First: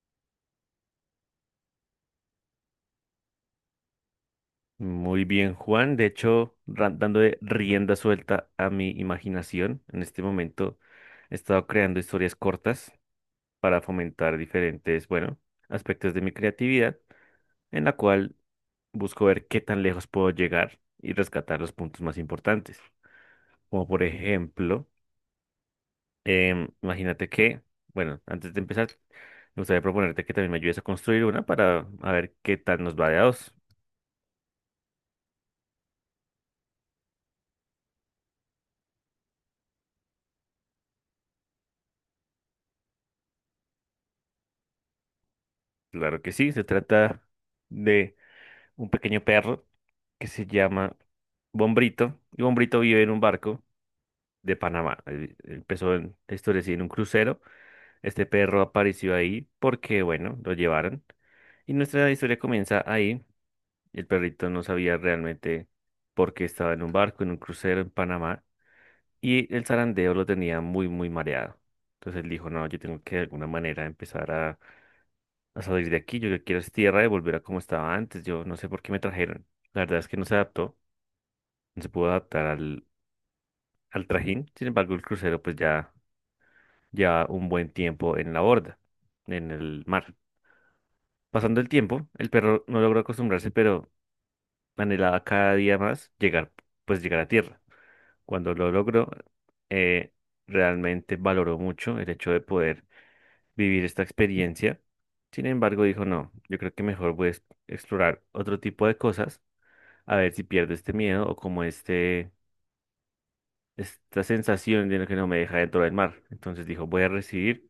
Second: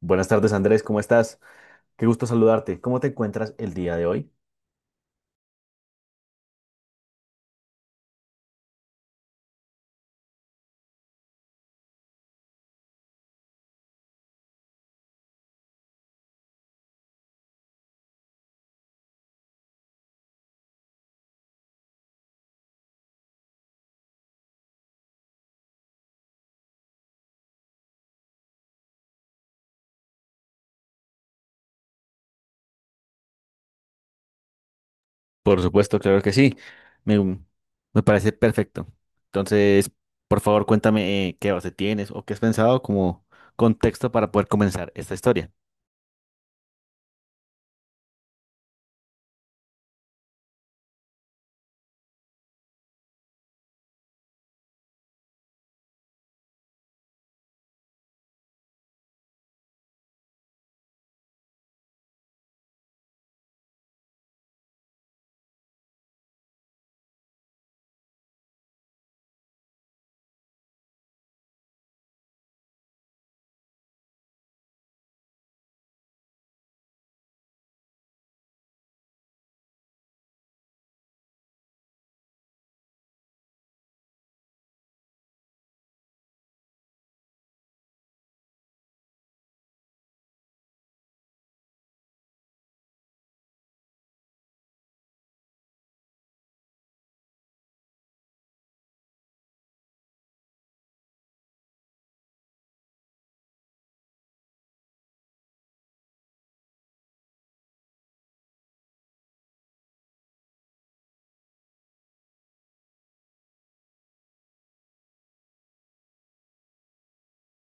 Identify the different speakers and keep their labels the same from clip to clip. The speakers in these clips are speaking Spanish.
Speaker 1: Buenas tardes, Andrés, ¿cómo estás? Qué gusto saludarte. ¿Cómo te encuentras el día de hoy?
Speaker 2: Muy bien, Juan. De hecho, dando rienda suelta a mi imaginación, en este momento he estado creando historias cortas para fomentar diferentes, bueno, aspectos de mi creatividad, en la cual busco ver qué tan lejos puedo llegar y rescatar los puntos más importantes. Como por ejemplo, imagínate que, bueno, antes de empezar, me gustaría proponerte que también me ayudes a construir una para a ver qué tal nos va de a dos.
Speaker 1: Por supuesto, claro que sí. Me, mm, Me parece perfecto. Entonces, por favor, cuéntame qué base tienes o qué has pensado como contexto para poder comenzar esta historia.
Speaker 2: Claro que sí, se trata de un pequeño perro que se llama Bombrito. Y Bombrito vive en un barco de Panamá. Él empezó en, la historia así, en un crucero. Este perro apareció ahí porque, bueno, lo llevaron. Y nuestra historia comienza ahí. El perrito no sabía realmente por qué estaba en un barco, en un crucero en Panamá. Y el zarandeo lo tenía muy, muy mareado. Entonces él dijo, no, yo tengo que de alguna manera empezar a salir de aquí. Yo lo que quiero es tierra y volver a como estaba antes. Yo no sé por qué me trajeron. La verdad es que no se adaptó, no se pudo adaptar al trajín. Sin embargo, el crucero pues ya lleva un buen tiempo en la borda, en el mar. Pasando el tiempo, el perro no logró acostumbrarse, pero anhelaba cada día más llegar, pues llegar a tierra. Cuando lo logró, eh, realmente valoró mucho el hecho de poder vivir esta experiencia. Sin embargo, dijo, no, yo creo que mejor voy a explorar otro tipo de cosas, a ver si pierdo este miedo o como este, esta sensación de lo que no me deja dentro del mar. Entonces dijo, voy a recibir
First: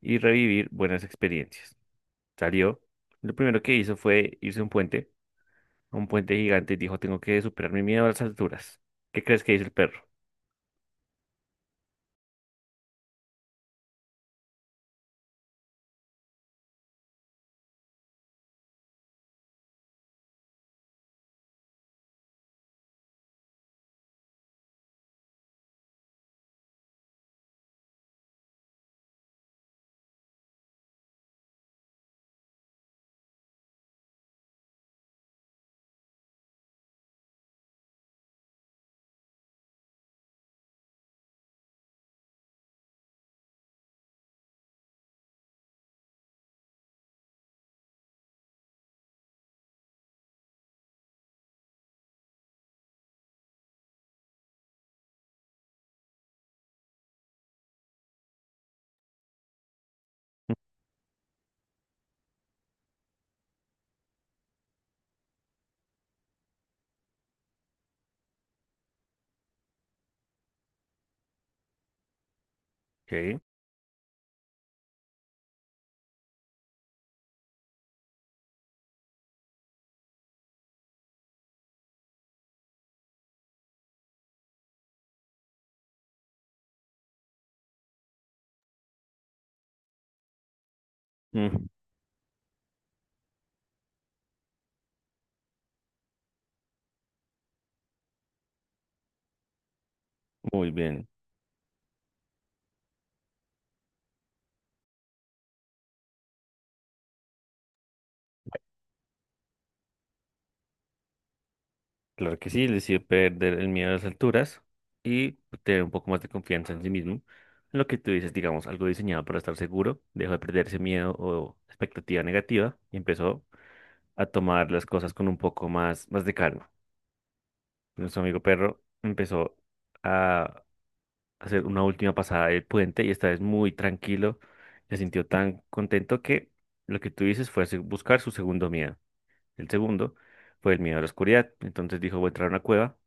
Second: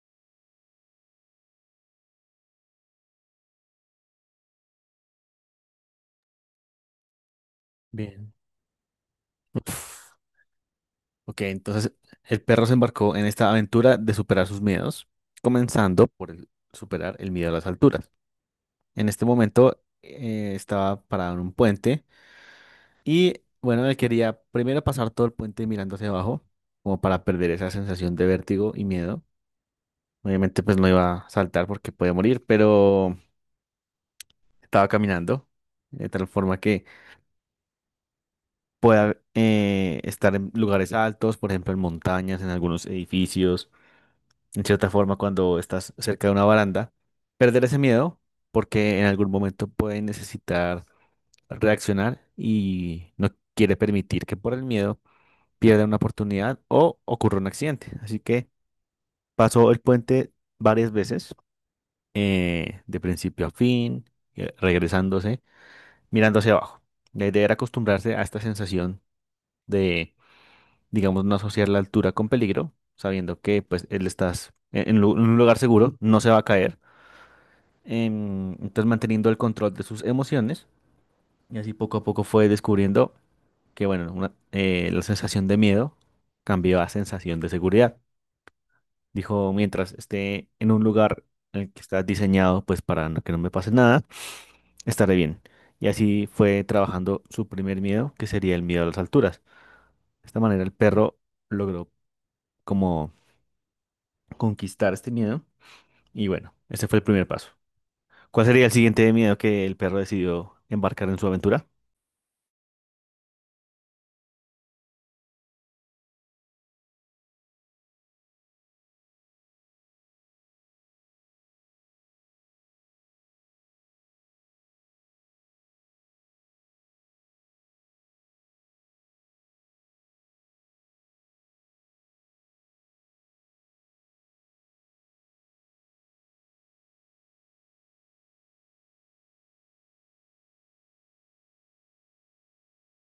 Speaker 2: y revivir buenas experiencias. Salió. Lo primero que hizo fue irse a un puente gigante, y dijo, tengo que superar mi miedo a las
Speaker 1: Bien.
Speaker 2: alturas. ¿Qué crees que hizo el perro?
Speaker 1: Uf. Ok, entonces el perro se embarcó en esta aventura de superar sus miedos, comenzando por superar el miedo a las alturas. En este momento estaba parado en un puente. Y bueno, él quería primero pasar todo el puente mirando hacia abajo, como para perder esa sensación de vértigo y miedo. Obviamente, pues no iba a saltar porque podía morir, pero estaba caminando de tal forma que pueda estar en lugares altos, por ejemplo, en montañas, en algunos edificios. En cierta forma, cuando estás cerca de una baranda, perder ese miedo porque en algún momento puede necesitar reaccionar y no quiere permitir que por el miedo pierda una oportunidad o ocurra un accidente. Así que pasó el puente varias veces, de principio a fin, regresándose, mirando hacia abajo. La idea era acostumbrarse a esta sensación de, digamos, no asociar la altura con peligro, sabiendo
Speaker 2: ¿Qué?
Speaker 1: que pues él estás en un lugar seguro, no se va a caer. Entonces manteniendo el control de sus emociones y así poco a poco fue descubriendo que, bueno, la sensación de miedo cambió a sensación de seguridad. Dijo, mientras esté en un lugar en
Speaker 2: Mm,
Speaker 1: el que está diseñado, pues para no- que no me pase nada, estaré bien. Y así fue trabajando su primer miedo, que sería el miedo a las alturas. De esta manera el
Speaker 2: muy bien.
Speaker 1: perro logró como conquistar este miedo. Y bueno, ese fue el primer paso. ¿Cuál sería el siguiente miedo que el perro decidió embarcar en su aventura?
Speaker 2: Claro que sí, le hizo perder el miedo a las alturas y tener un poco más de confianza en sí mismo. Lo que tú dices, digamos, algo diseñado para estar seguro, dejó de perder ese miedo o expectativa negativa y empezó a tomar las cosas con un poco más, más de calma. Nuestro amigo perro empezó a hacer una última pasada del puente y esta vez muy tranquilo. Se sintió tan contento que lo que tú dices fue buscar su segundo miedo. El segundo fue el miedo a la oscuridad. Entonces dijo, voy a entrar a una cueva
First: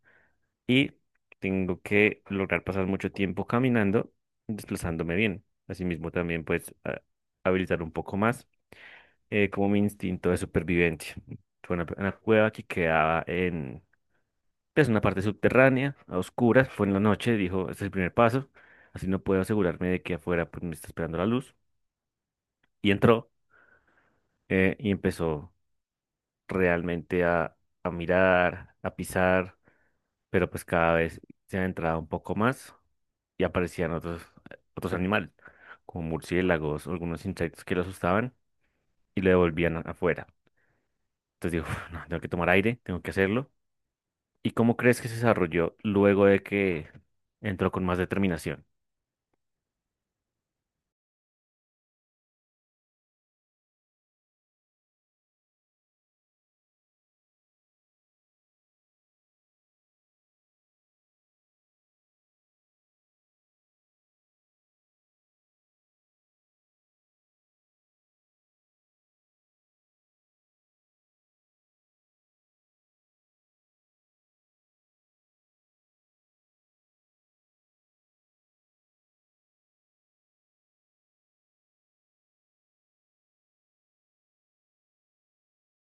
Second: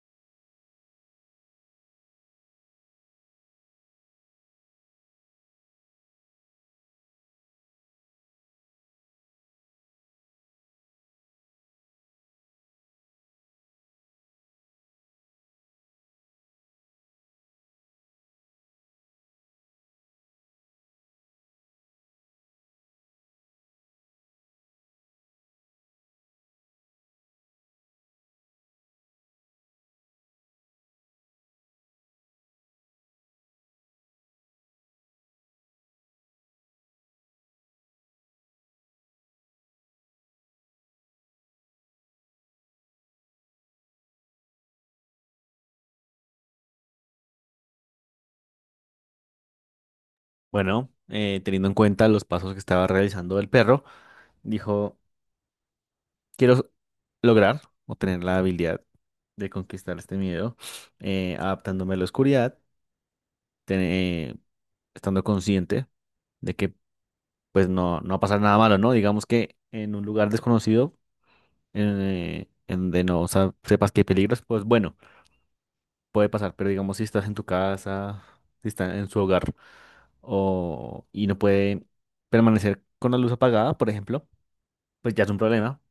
Speaker 2: y tengo que lograr pasar mucho tiempo caminando, desplazándome bien. Asimismo también pues habilitar un poco más como mi instinto de supervivencia. Fue una cueva que quedaba es una parte subterránea, a oscuras, fue en la noche, dijo, este es el primer paso, así no puedo asegurarme de que afuera pues, me está esperando la luz. Y entró, y empezó realmente a mirar, a pisar, pero pues cada vez se adentraba un poco más y aparecían otros animales, como murciélagos, algunos insectos que lo asustaban y lo devolvían afuera. Entonces dijo, "Uf, no, tengo que tomar aire, tengo que hacerlo. ¿Y cómo crees que se desarrolló luego de que entró con más determinación?
Speaker 1: Bueno, teniendo en cuenta los pasos que estaba realizando el perro, dijo, quiero lograr o tener la habilidad de conquistar este miedo, adaptándome a la oscuridad, tene- estando consciente de que pues no va a pasar nada malo, ¿no? Digamos que en un lugar desconocido, en donde no sepas que hay peligros, pues bueno, puede pasar, pero digamos si estás en tu casa, si estás en su hogar y no puede permanecer con la luz apagada, por ejemplo, pues ya es un problema,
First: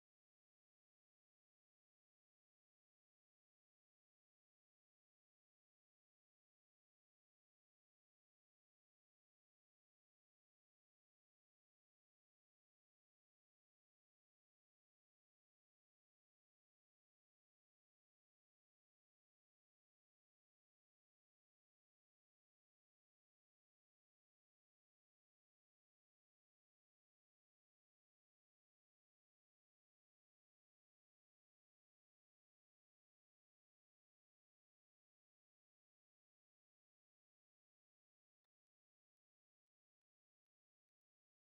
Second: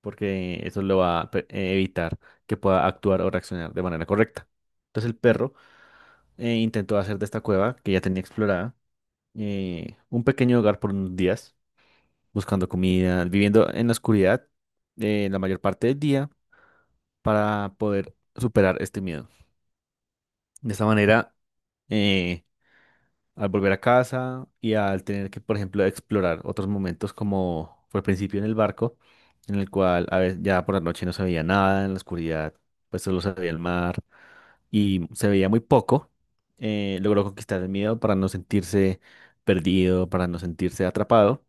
Speaker 1: porque eso lo va a evitar que pueda actuar o reaccionar de manera correcta. Entonces el perro intentó hacer de esta cueva que ya tenía explorada un pequeño hogar por unos días, buscando comida, viviendo en la oscuridad la mayor parte del día para poder superar este miedo. De esta manera, eh, al volver a casa y al tener que, por ejemplo, explorar otros momentos como fue al principio en el barco, en el cual a veces ya por la noche no se veía nada, en la oscuridad pues solo se veía el mar y se veía muy poco, logró conquistar el miedo para no sentirse perdido, para no sentirse atrapado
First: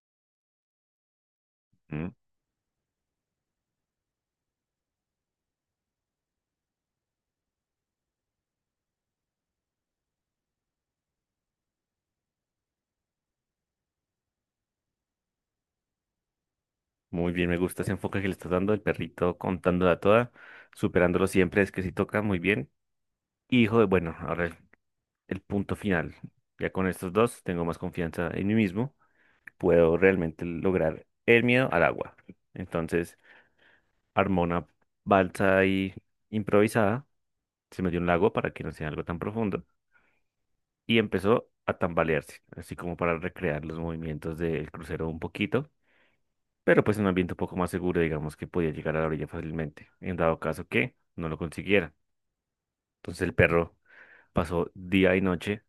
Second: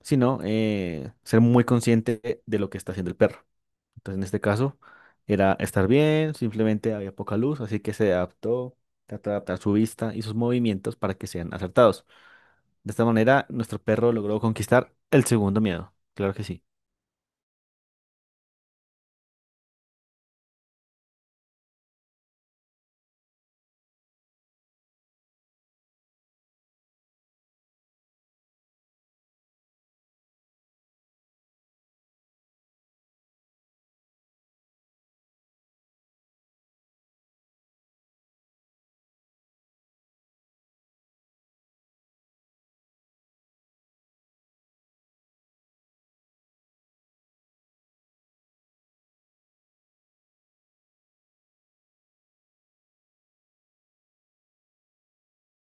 Speaker 1: sino ser muy consciente de lo que está haciendo el perro. Entonces, en este caso, era estar bien, simplemente había poca luz, así que se adaptó, trató de adaptar su vista y sus movimientos para que sean acertados. De esta manera, nuestro perro logró conquistar el segundo miedo. Claro que sí.
Speaker 2: Muy bien, me gusta ese enfoque que le estás dando, el perrito contándola toda, superándolo siempre, es que sí toca muy bien. Y hijo de, bueno, ahora el punto final. Ya con estos dos tengo más confianza en mí mismo, puedo realmente lograr el miedo al agua. Entonces, armó una balsa ahí improvisada, se metió en un lago para que no sea algo tan profundo y empezó a tambalearse, así como para recrear los movimientos del crucero un poquito, pero pues en un ambiente un poco más seguro, digamos que podía llegar a la orilla fácilmente, en dado caso que no lo consiguiera. Entonces el perro pasó día y noche,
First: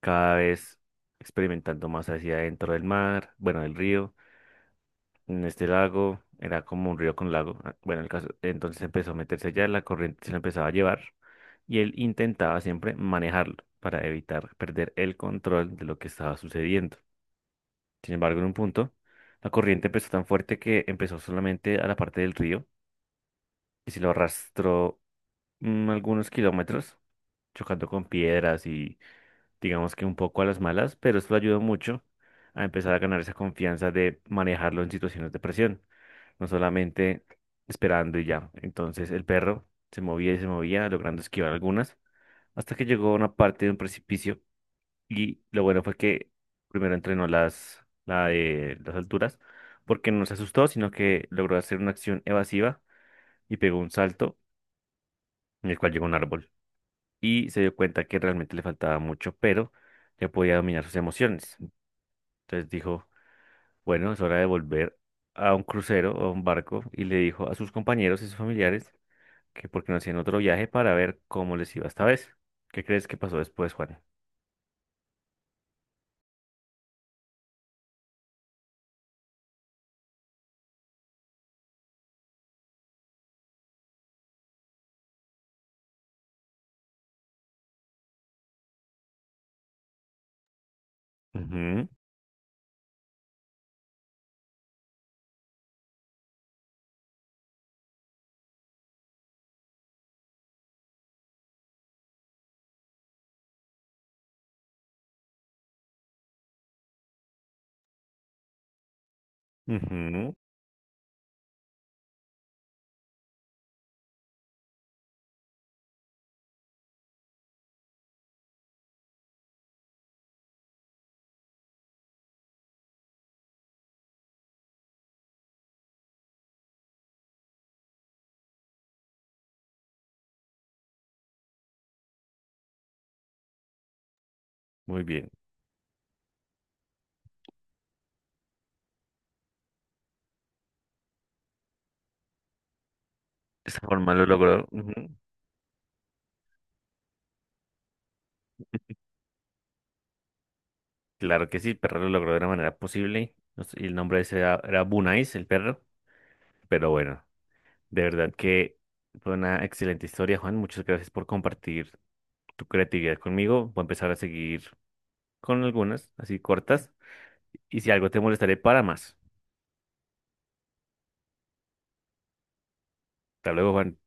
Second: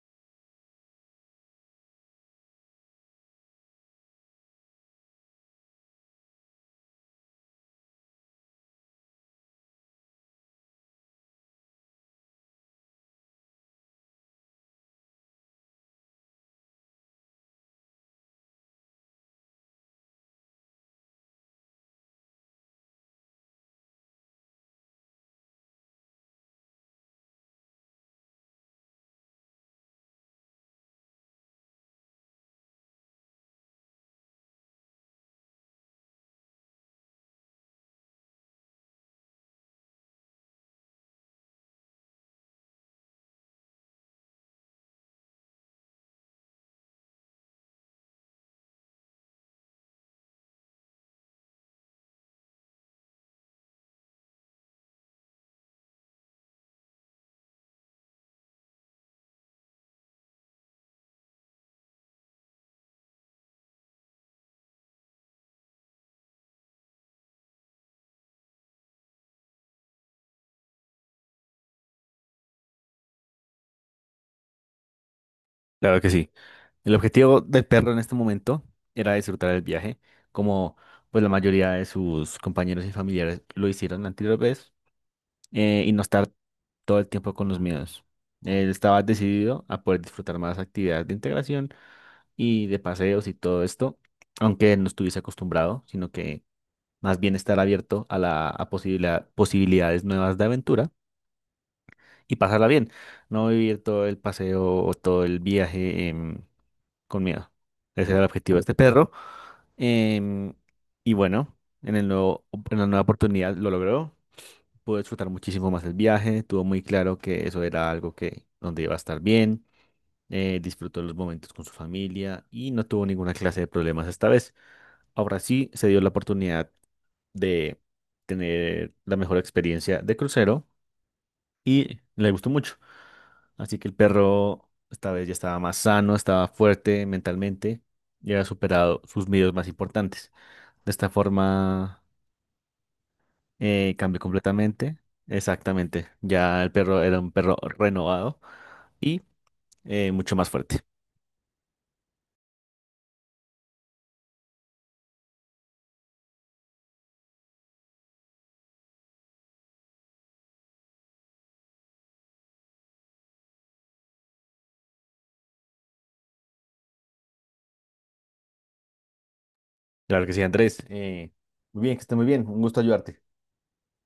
Speaker 2: cada vez experimentando más hacia adentro del mar, bueno, del río, en este lago, era como un río con lago, ah, bueno, el caso, entonces empezó a meterse allá, la corriente se lo empezaba a llevar y él intentaba siempre manejarlo para evitar perder el control de lo que estaba sucediendo. Sin embargo, en un punto, la corriente empezó tan fuerte que empezó solamente a la parte del río. Y si lo arrastró algunos kilómetros, chocando con piedras y digamos que un poco a las malas, pero esto le ayudó mucho a empezar a ganar esa confianza de manejarlo en situaciones de presión, no solamente esperando y ya. Entonces el perro se movía y se movía, logrando esquivar algunas, hasta que llegó a una parte de un precipicio y lo bueno fue que primero entrenó la de las alturas, porque no se asustó, sino que logró hacer una acción evasiva y pegó un salto en el cual llegó a un árbol. Y se dio cuenta que realmente le faltaba mucho, pero ya podía dominar sus emociones. Entonces dijo, bueno, es hora de volver a un crucero o a un barco y le dijo a sus compañeros y sus familiares que porque no hacían otro viaje para ver cómo les iba esta vez. ¿Qué crees que pasó después, Juan?
Speaker 1: Claro que sí. El objetivo del perro en este momento era disfrutar el viaje, como pues la mayoría de sus compañeros y familiares lo hicieron la anterior vez, y no estar todo el tiempo con los miedos. Él estaba decidido a poder disfrutar más actividades de integración
Speaker 2: Ujú,
Speaker 1: y de paseos y todo esto, aunque no estuviese acostumbrado, sino que más bien estar abierto a la posibilidades nuevas de aventura y pasarla bien, no vivir todo el paseo o todo el viaje con miedo. Ese era el objetivo de este perro.
Speaker 2: ujú,
Speaker 1: em, y bueno, en el en la nueva oportunidad lo logró, pude disfrutar muchísimo más el viaje, tuvo muy claro que eso era algo que donde iba a estar bien, disfrutó los momentos con su familia y no tuvo ninguna clase de problemas esta vez. Ahora sí se dio la oportunidad de tener la mejor experiencia de crucero y le gustó mucho. Así que el perro
Speaker 2: muy
Speaker 1: esta vez
Speaker 2: bien.
Speaker 1: ya estaba más sano, estaba fuerte mentalmente y había superado sus miedos más importantes. De esta forma
Speaker 2: De esa forma
Speaker 1: Cambió
Speaker 2: lo logró. Ujú.
Speaker 1: completamente, exactamente. Ya el perro era un perro renovado y mucho más fuerte.
Speaker 2: Claro que sí, el perro lo logró de la manera posible. No sé, y el nombre de ese era, era Bunais, el perro. Pero bueno, de verdad que fue una excelente historia, Juan. Muchas gracias por compartir tu creatividad conmigo. Voy a empezar a seguir con algunas, así cortas. Y si algo te molestaré, para más.
Speaker 1: Claro que sí, Andrés. Muy bien, que esté muy bien. Un gusto ayudarte.
Speaker 2: Hasta luego, Juan.